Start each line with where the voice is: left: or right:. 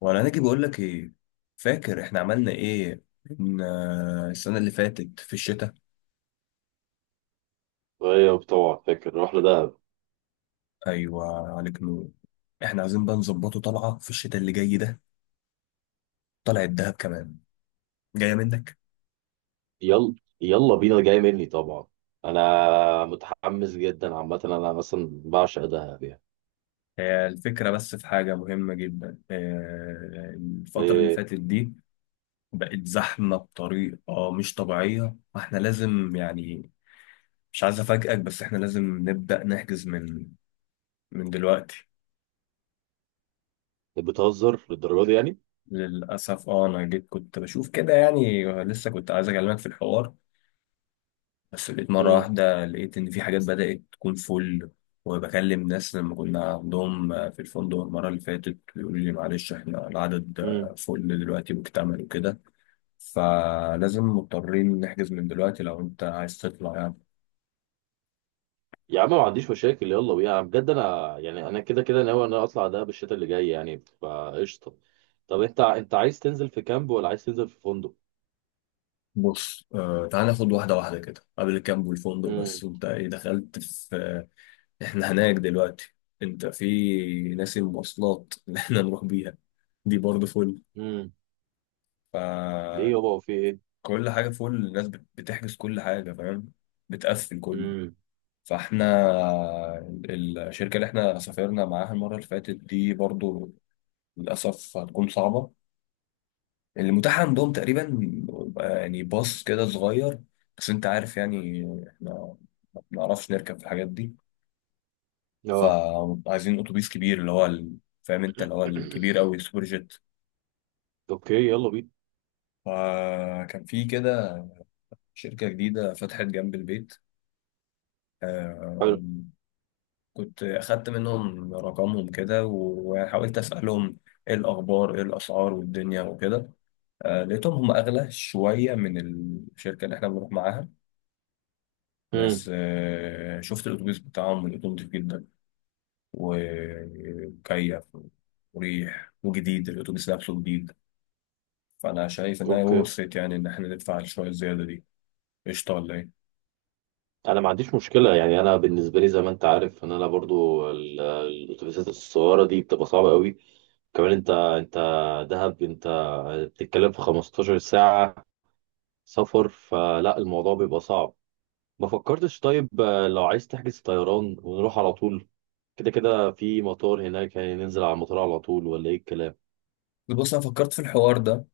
left: وانا ناجي بقول لك ايه. فاكر احنا عملنا ايه؟ من السنه اللي فاتت في الشتاء.
right: طيب طبعا فاكر نروح لدهب.
left: ايوه، عليك نور. احنا عايزين بقى نظبطه طلعه في الشتاء اللي جاي ده، طلعه الدهب كمان، جايه منك.
right: يلا يلا بينا جاي مني طبعا. انا متحمس جدا عامه، انا مثلا بعشق دهب يعني.
left: هي الفكره، بس في حاجه مهمه جدا. الفتره اللي
right: إيه،
left: فاتت دي بقت زحمه بطريقه مش طبيعيه، فاحنا لازم يعني، مش عايز افاجئك بس احنا لازم نبدا نحجز من دلوقتي.
right: بتهزر للدرجه دي يعني؟
left: للأسف اه، أنا جيت كنت بشوف كده يعني، لسه كنت عايز أكلمك في الحوار، بس لقيت مرة
right: امم
left: واحدة لقيت إن في حاجات بدأت تكون فل. وبكلم ناس لما كنا عندهم في الفندق المرة اللي فاتت، يقولوا لي معلش إحنا العدد
right: امم
left: فل دلوقتي، مكتمل وكده. فلازم مضطرين نحجز من دلوقتي لو أنت عايز تطلع يعني.
right: يا عم ما عنديش مشاكل، يلا بينا. أنا بجد انا يعني انا كده كده ناوي ان انا اطلع دهب الشتاء اللي جاي يعني، فقشطه. طب انت عايز تنزل في كامب ولا عايز تنزل في فندق؟
left: بص، تعال ناخد واحدة واحدة كده. قبل الكامب والفندق بس،
right: امم
left: وأنت إيه دخلت في احنا هناك دلوقتي؟ انت في ناس، المواصلات اللي احنا نروح بيها دي برضه فل.
right: امم ليه
left: فكل
right: يابا وفي ايه؟
left: حاجة فل. الناس بتحجز كل حاجة، فاهم؟ بتقفل كله.
right: امم
left: فاحنا الشركة اللي احنا سافرنا معاها المرة اللي فاتت دي برضه للأسف هتكون صعبة. اللي متاح عندهم تقريبا يعني باص كده صغير. بس انت عارف يعني، احنا ما بنعرفش نركب في الحاجات دي.
right: اه.
left: فعايزين اتوبيس كبير، اللي هو فاهم انت، اللي هو الكبير قوي، السوبر جيت.
right: اوكي، يلا بينا.
left: فكان في كده شركة جديدة فتحت جنب البيت.
right: حلو.
left: آم، كنت أخدت منهم رقمهم كده وحاولت أسألهم إيه الأخبار إيه الأسعار والدنيا وكده. لقيتهم هم أغلى شوية من الشركة اللي إحنا بنروح معاها.
right: امم
left: بس شفت الأتوبيس بتاعهم لقيته نضيف جدا، ومكيف وريح وجديد. الأتوبيس نفسه جديد. فانا شايف انها
right: اوكي،
left: ورثت يعني، ان احنا ندفع شويه الزياده دي. قشطه ولا ايه؟
right: انا ما عنديش مشكله يعني. انا بالنسبه لي زي ما انت عارف ان انا برضو الاتوبيسات الصغيره دي بتبقى صعبه قوي. كمان انت دهب انت بتتكلم في 15 ساعه سفر، فلا الموضوع بيبقى صعب. ما فكرتش طيب، لو عايز تحجز طيران ونروح على طول؟ كده كده في مطار هناك يعني، ننزل على المطار على طول ولا ايه الكلام؟
left: بص، انا فكرت في الحوار ده.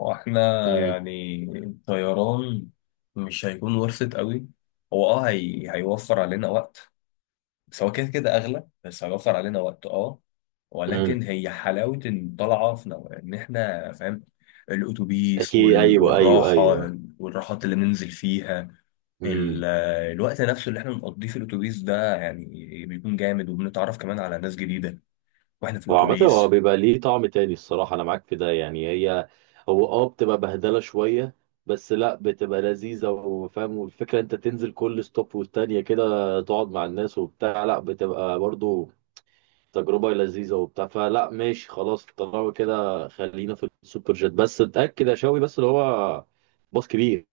left: هو احنا
right: امم
left: يعني الطيران مش هيكون ورثت قوي، هو اه هيوفر علينا وقت. بس هو كده كده اغلى بس هيوفر علينا وقت اه.
right: امم
left: ولكن هي حلاوه ان طالعه في ان احنا فاهم الاتوبيس
right: اكيد، ايوه ايوه
left: والراحه،
right: ايوه.
left: والراحات اللي ننزل فيها. ال-
right: امم
left: الوقت نفسه اللي احنا بنقضيه في الاتوبيس ده يعني بيكون جامد، وبنتعرف كمان على ناس جديده واحنا في
right: هو عامة
left: الاتوبيس.
right: هو بيبقى ليه طعم تاني، الصراحة أنا معاك في ده يعني. هي هو بتبقى بهدلة شوية، بس لا بتبقى لذيذة وفاهم، والفكرة أنت تنزل كل ستوب والتانية كده تقعد مع الناس وبتاع. لا بتبقى برضو تجربة لذيذة وبتاع، فلا ماشي خلاص، طالما كده خلينا في السوبر جيت، بس اتأكد يا شاوي بس اللي هو باص كبير.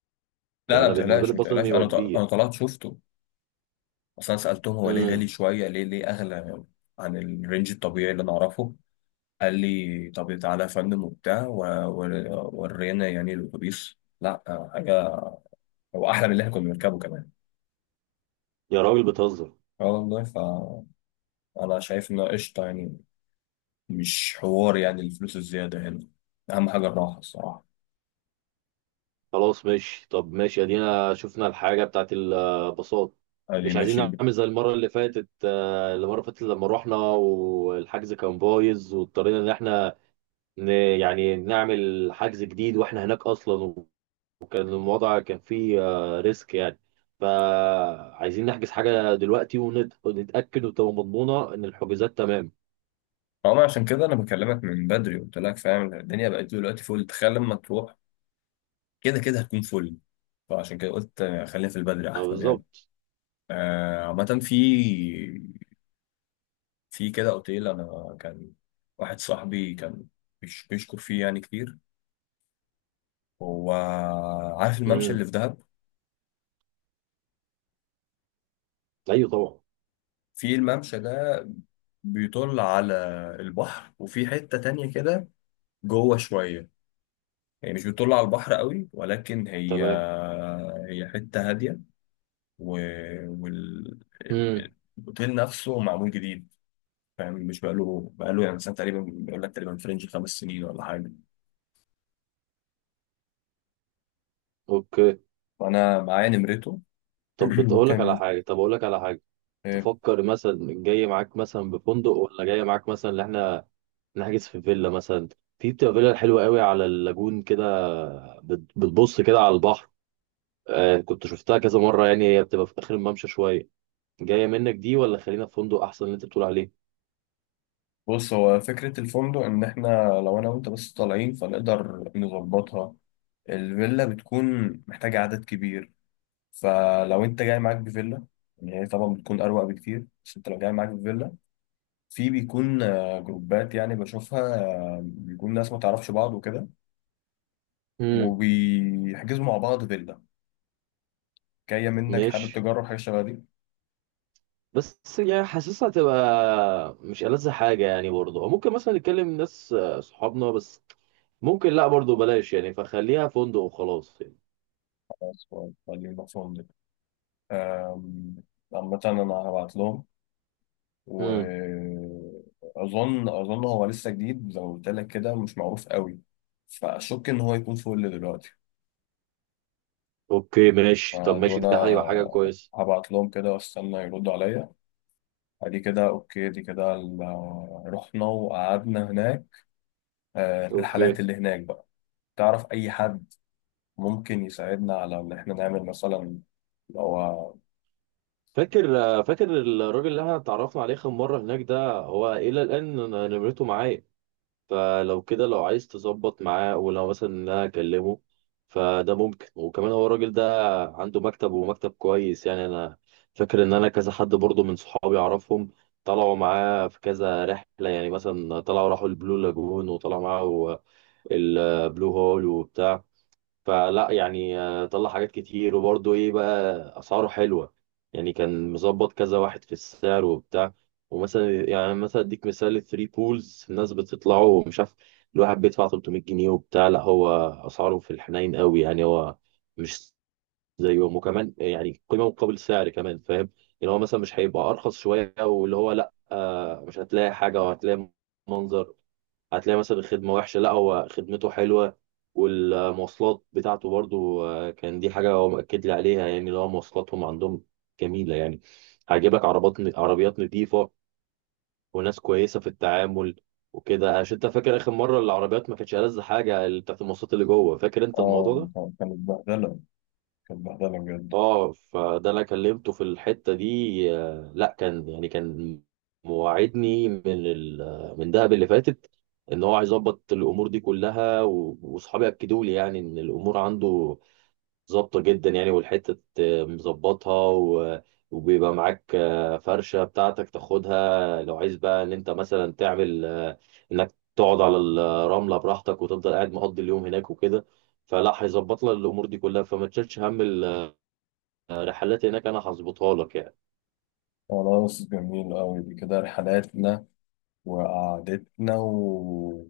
left: لا
right: يعني
left: لا،
right: أنا
left: ما
right: بالنسبة لي
left: تقلقش ما
right: الباص لازم
left: تقلقش.
right: يبقى
left: انا انا
right: كبير.
left: طلعت شفته اصلا. سالتهم هو ليه غالي
right: امم
left: شويه، ليه اغلى عن الرينج الطبيعي اللي انا اعرفه. قال لي طب تعالى يا فندم وبتاع، ورينا يعني الاتوبيس. لا حاجه، هو احلى من اللي احنا كنا بنركبه كمان.
right: يا راجل بتهزر.
left: اه والله. فانا شايف انه قشطه يعني، مش حوار يعني الفلوس الزياده هنا، اهم حاجه الراحه الصراحه.
right: خلاص ماشي، طب ماشي، ادينا شفنا الحاجه بتاعت الباصات.
left: قال لي
right: مش عايزين
left: ماشي.
right: نعمل زي المره اللي فاتت، المره اللي فاتت لما رحنا والحجز كان بايظ واضطرينا ان احنا يعني نعمل حجز جديد واحنا هناك اصلا، وكان الوضع كان فيه ريسك يعني. فعايزين نحجز حاجه دلوقتي ونتاكد وتبقى مضمونه ان الحجوزات تمام.
left: اه، ما عشان كده انا بكلمك من بدري، قلت لك فاهم الدنيا بقت دلوقتي فل. تخيل لما تروح كده كده هتكون فل. فعشان كده قلت خلينا في البدري
right: اه
left: احسن يعني.
right: بالظبط.
left: عامة، في كده اوتيل انا كان، واحد صاحبي كان بيشكر فيه يعني كتير. هو عارف الممشى
right: امم
left: اللي في دهب.
right: ايوه طبعا.
left: في الممشى ده بيطل على البحر، وفي حتة تانية كده جوه شوية، يعني مش بتطل على البحر قوي، ولكن هي
right: تمام.
left: حتة هادية،
right: امم
left: والاوتيل نفسه معمول جديد، فاهم؟ مش بقاله يعني سنه تقريبا، بيقول لك تقريبا فرنج 5 سنين ولا حاجه.
right: اوكي.
left: فانا معايا نمرته.
right: طب بتقول لك على
left: ممكن.
right: حاجه، طب اقول لك على حاجه.
left: آه،
right: تفكر مثلا جاي معاك مثلا بفندق، ولا جاي معاك مثلا اللي احنا نحجز في فيلا مثلا؟ في بتبقى فيلا حلوه قوي على اللاجون كده، بتبص كده على البحر، آه كنت شفتها كذا مره يعني، هي بتبقى في اخر الممشى شويه. جايه منك دي، ولا خلينا في فندق احسن اللي انت بتقول عليه؟
left: بص، هو فكره الفندق ان احنا لو انا وانت بس طالعين، فنقدر نظبطها. الفيلا بتكون محتاجه عدد كبير، فلو انت جاي معاك بفيلا، يعني هي طبعا بتكون اروق بكتير. بس انت لو جاي معاك بفيلا، في بيكون جروبات، يعني بشوفها بيكون ناس ما تعرفش بعض وكده،
right: امم
left: وبيحجزوا مع بعض فيلا. جاية منك، حابب
right: ماشي.
left: تجرب حاجة شبه دي؟
right: بس يعني حاسسها تبقى مش ألذ حاجه يعني برضه. أو ممكن مثلا نتكلم ناس صحابنا بس. ممكن لا برضه بلاش يعني، فخليها فندق وخلاص يعني.
left: خلاص، خليهم نفسهم دي. أم، عامة أنا هبعت لهم.
right: مم.
left: وأظن هو لسه جديد زي ما قلت لك كده، مش معروف قوي، فأشك إن هو يكون فوق اللي دلوقتي.
right: اوكي ماشي، طب ماشي،
left: فدول
right: ده هيبقى حاجه كويسه.
left: هبعت لهم كده واستنى يردوا عليا. ادي كده اوكي، دي كده رحنا وقعدنا هناك.
right: اوكي.
left: الرحلات اللي هناك بقى، تعرف اي حد ممكن يساعدنا على ان احنا نعمل مثلا؟ هو
right: فاكر فاكر الراجل اللي احنا اتعرفنا عليه اخر مره هناك ده؟ هو الى الان أنا نمرته معايا، فلو كده لو عايز تظبط معاه، ولو مثلا إن انا اكلمه فده ممكن. وكمان هو الراجل ده عنده مكتب، ومكتب كويس يعني. انا فاكر ان انا كذا حد برضه من صحابي اعرفهم طلعوا معاه في كذا رحله، يعني مثلا طلعوا راحوا البلو لاجون وطلعوا معاه البلو هول وبتاع، فلا يعني طلع حاجات كتير. وبرضه ايه بقى، اسعاره حلوه يعني، كان مظبط كذا واحد في السعر وبتاع. ومثلا يعني مثلا اديك مثال، 3 بولز الناس بتطلعوا مش عارف، الواحد بيدفع 300 جنيه وبتاع. لا هو اسعاره في الحنين قوي يعني، هو مش زيهم، وكمان يعني قيمه مقابل سعر كمان فاهم يعني. هو مثلا مش هيبقى ارخص شويه واللي هو لا، مش هتلاقي حاجه وهتلاقي منظر، هتلاقي مثلا الخدمة وحشة. لا هو خدمته حلوة، والمواصلات بتاعته برضو، كان دي حاجة هو مأكد لي عليها، يعني اللي هو مواصلاتهم عندهم جميلة يعني، هيجيبك عربيات نظيفة، وناس كويسة في التعامل وكده. عشان انت فاكر آخر مرة العربيات ما كانتش ألذ حاجة، اللي بتاعت المواصلات اللي جوه، فاكر انت
left: اه
right: الموضوع ده؟
left: كانت بهدلة، كانت بهدلة بجد.
right: اه فده انا كلمته في الحته دي، لا يعني كان مواعدني من من دهب اللي فاتت، ان هو هيظبط الامور دي كلها، واصحابي اكدوا لي يعني ان الامور عنده ظابطه جدا يعني. والحته مظبطها وبيبقى معاك فرشه بتاعتك تاخدها لو عايز بقى، ان انت مثلا تعمل انك تقعد على الرمله براحتك وتفضل قاعد مقضي اليوم هناك وكده. فلا هيظبط لك الامور دي كلها، فما تشيلش هم رحلات هناك، انا هظبطها لك يعني.
left: خلاص، جميل أوي. دي كده رحلاتنا وقعدتنا و،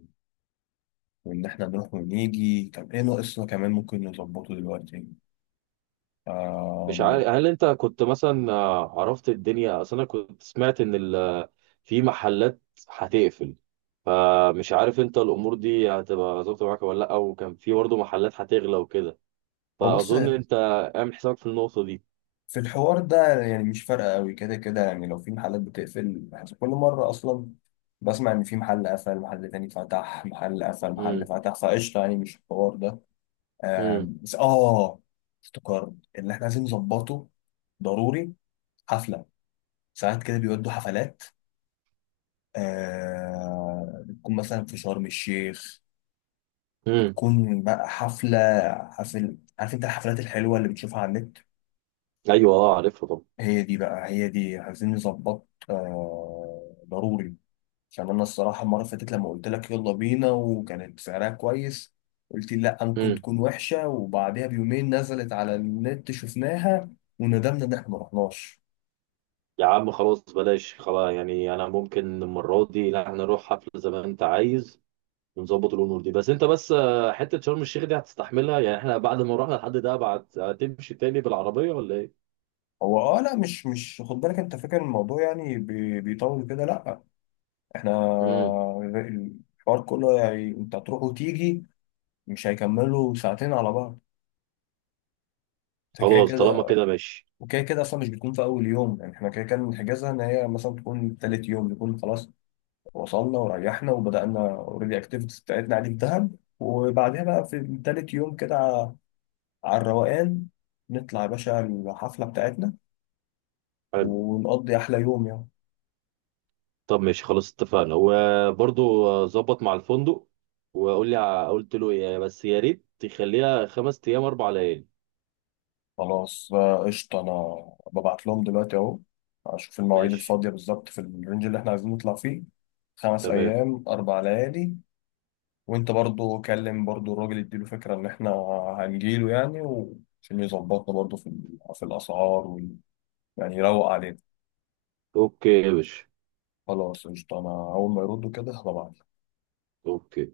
left: وإن إحنا نروح ونيجي. طب إيه ناقصنا كمان ممكن نظبطه دلوقتي؟
right: مش
left: آم،
right: عارف هل انت كنت مثلا عرفت الدنيا، اصل انا كنت سمعت ان ال... في محلات هتقفل، فمش عارف انت الامور دي هتبقى ظابطه معاك ولا لا. وكان في برضه محلات هتغلى وكده،
left: هو بص.
right: فاظن انت اعمل حسابك في النقطه دي.
left: في الحوار ده يعني مش فارقة أوي، كده كده يعني لو في محلات بتقفل، بحس كل مرة أصلا بسمع إن في محل قفل، محل تاني فتح، محل قفل، محل
right: امم
left: فتح. فقشطة يعني، مش الحوار ده.
right: امم
left: بس اه افتكرت اللي احنا عايزين نظبطه ضروري، حفله. ساعات كده بيودوا حفلات، آه بتكون مثلا في شرم الشيخ،
right: امم
left: تكون بقى حفله، عارف انت الحفلات الحلوه اللي بتشوفها على النت؟
right: ايوه اه عارفها طبعا.
left: هي دي بقى، هي دي عايزين نظبط آه ضروري. عشان انا الصراحه المره اللي فاتت لما قلت لك يلا بينا وكانت سعرها كويس، قلت لي لا ممكن
right: امم
left: تكون وحشه، وبعدها بيومين نزلت على النت شفناها وندمنا ان احنا ما رحناش.
right: يا عم خلاص بلاش خلاص يعني، انا ممكن المره دي لا، هنروح حفله زي ما انت عايز، بنظبط الامور دي. بس انت بس حته شرم الشيخ دي هتستحملها يعني؟ احنا بعد ما رحنا لحد ده بعد هتمشي تاني بالعربيه ولا ايه؟
left: هو اه، لا مش خد بالك، انت فاكر الموضوع يعني بيطول كده؟ لا، احنا
right: امم
left: الحوار كله يعني انت هتروح وتيجي، مش هيكملوا ساعتين على بعض. انت كده
right: خلاص طالما
left: كده،
right: كده ماشي.
left: وكده كده اصلا مش بتكون في اول يوم. يعني احنا كده كده بنحجزها ان هي مثلا تكون تالت يوم. نكون خلاص وصلنا وريحنا وبدأنا اوريدي اكتيفيتيز بتاعتنا عادي في دهب، وبعدها بقى في تالت يوم كده على الروقان نطلع يا باشا الحفلة بتاعتنا،
right: حلو.
left: ونقضي أحلى يوم يعني.
right: طب ماشي خلاص اتفقنا. وبرضو ظبط مع الفندق وقول لي، قلت له ايه؟ بس يا ريت تخليها خمس ايام اربع ليالي.
left: خلاص قشطة. أنا ببعت لهم دلوقتي أهو، أشوف المواعيد
right: ماشي.
left: الفاضية بالظبط في الرينج اللي إحنا عايزين نطلع فيه. خمس
right: تمام.
left: أيام 4 ليالي. وأنت برضو كلم برضو الراجل، يديله فكرة إن إحنا هنجيله يعني، عشان يظبطنا برضو في في الأسعار يعني يروق علينا.
right: اوكي يا باشا.
left: خلاص قشطة، أنا أول ما يردوا كده هبعت
right: اوكي.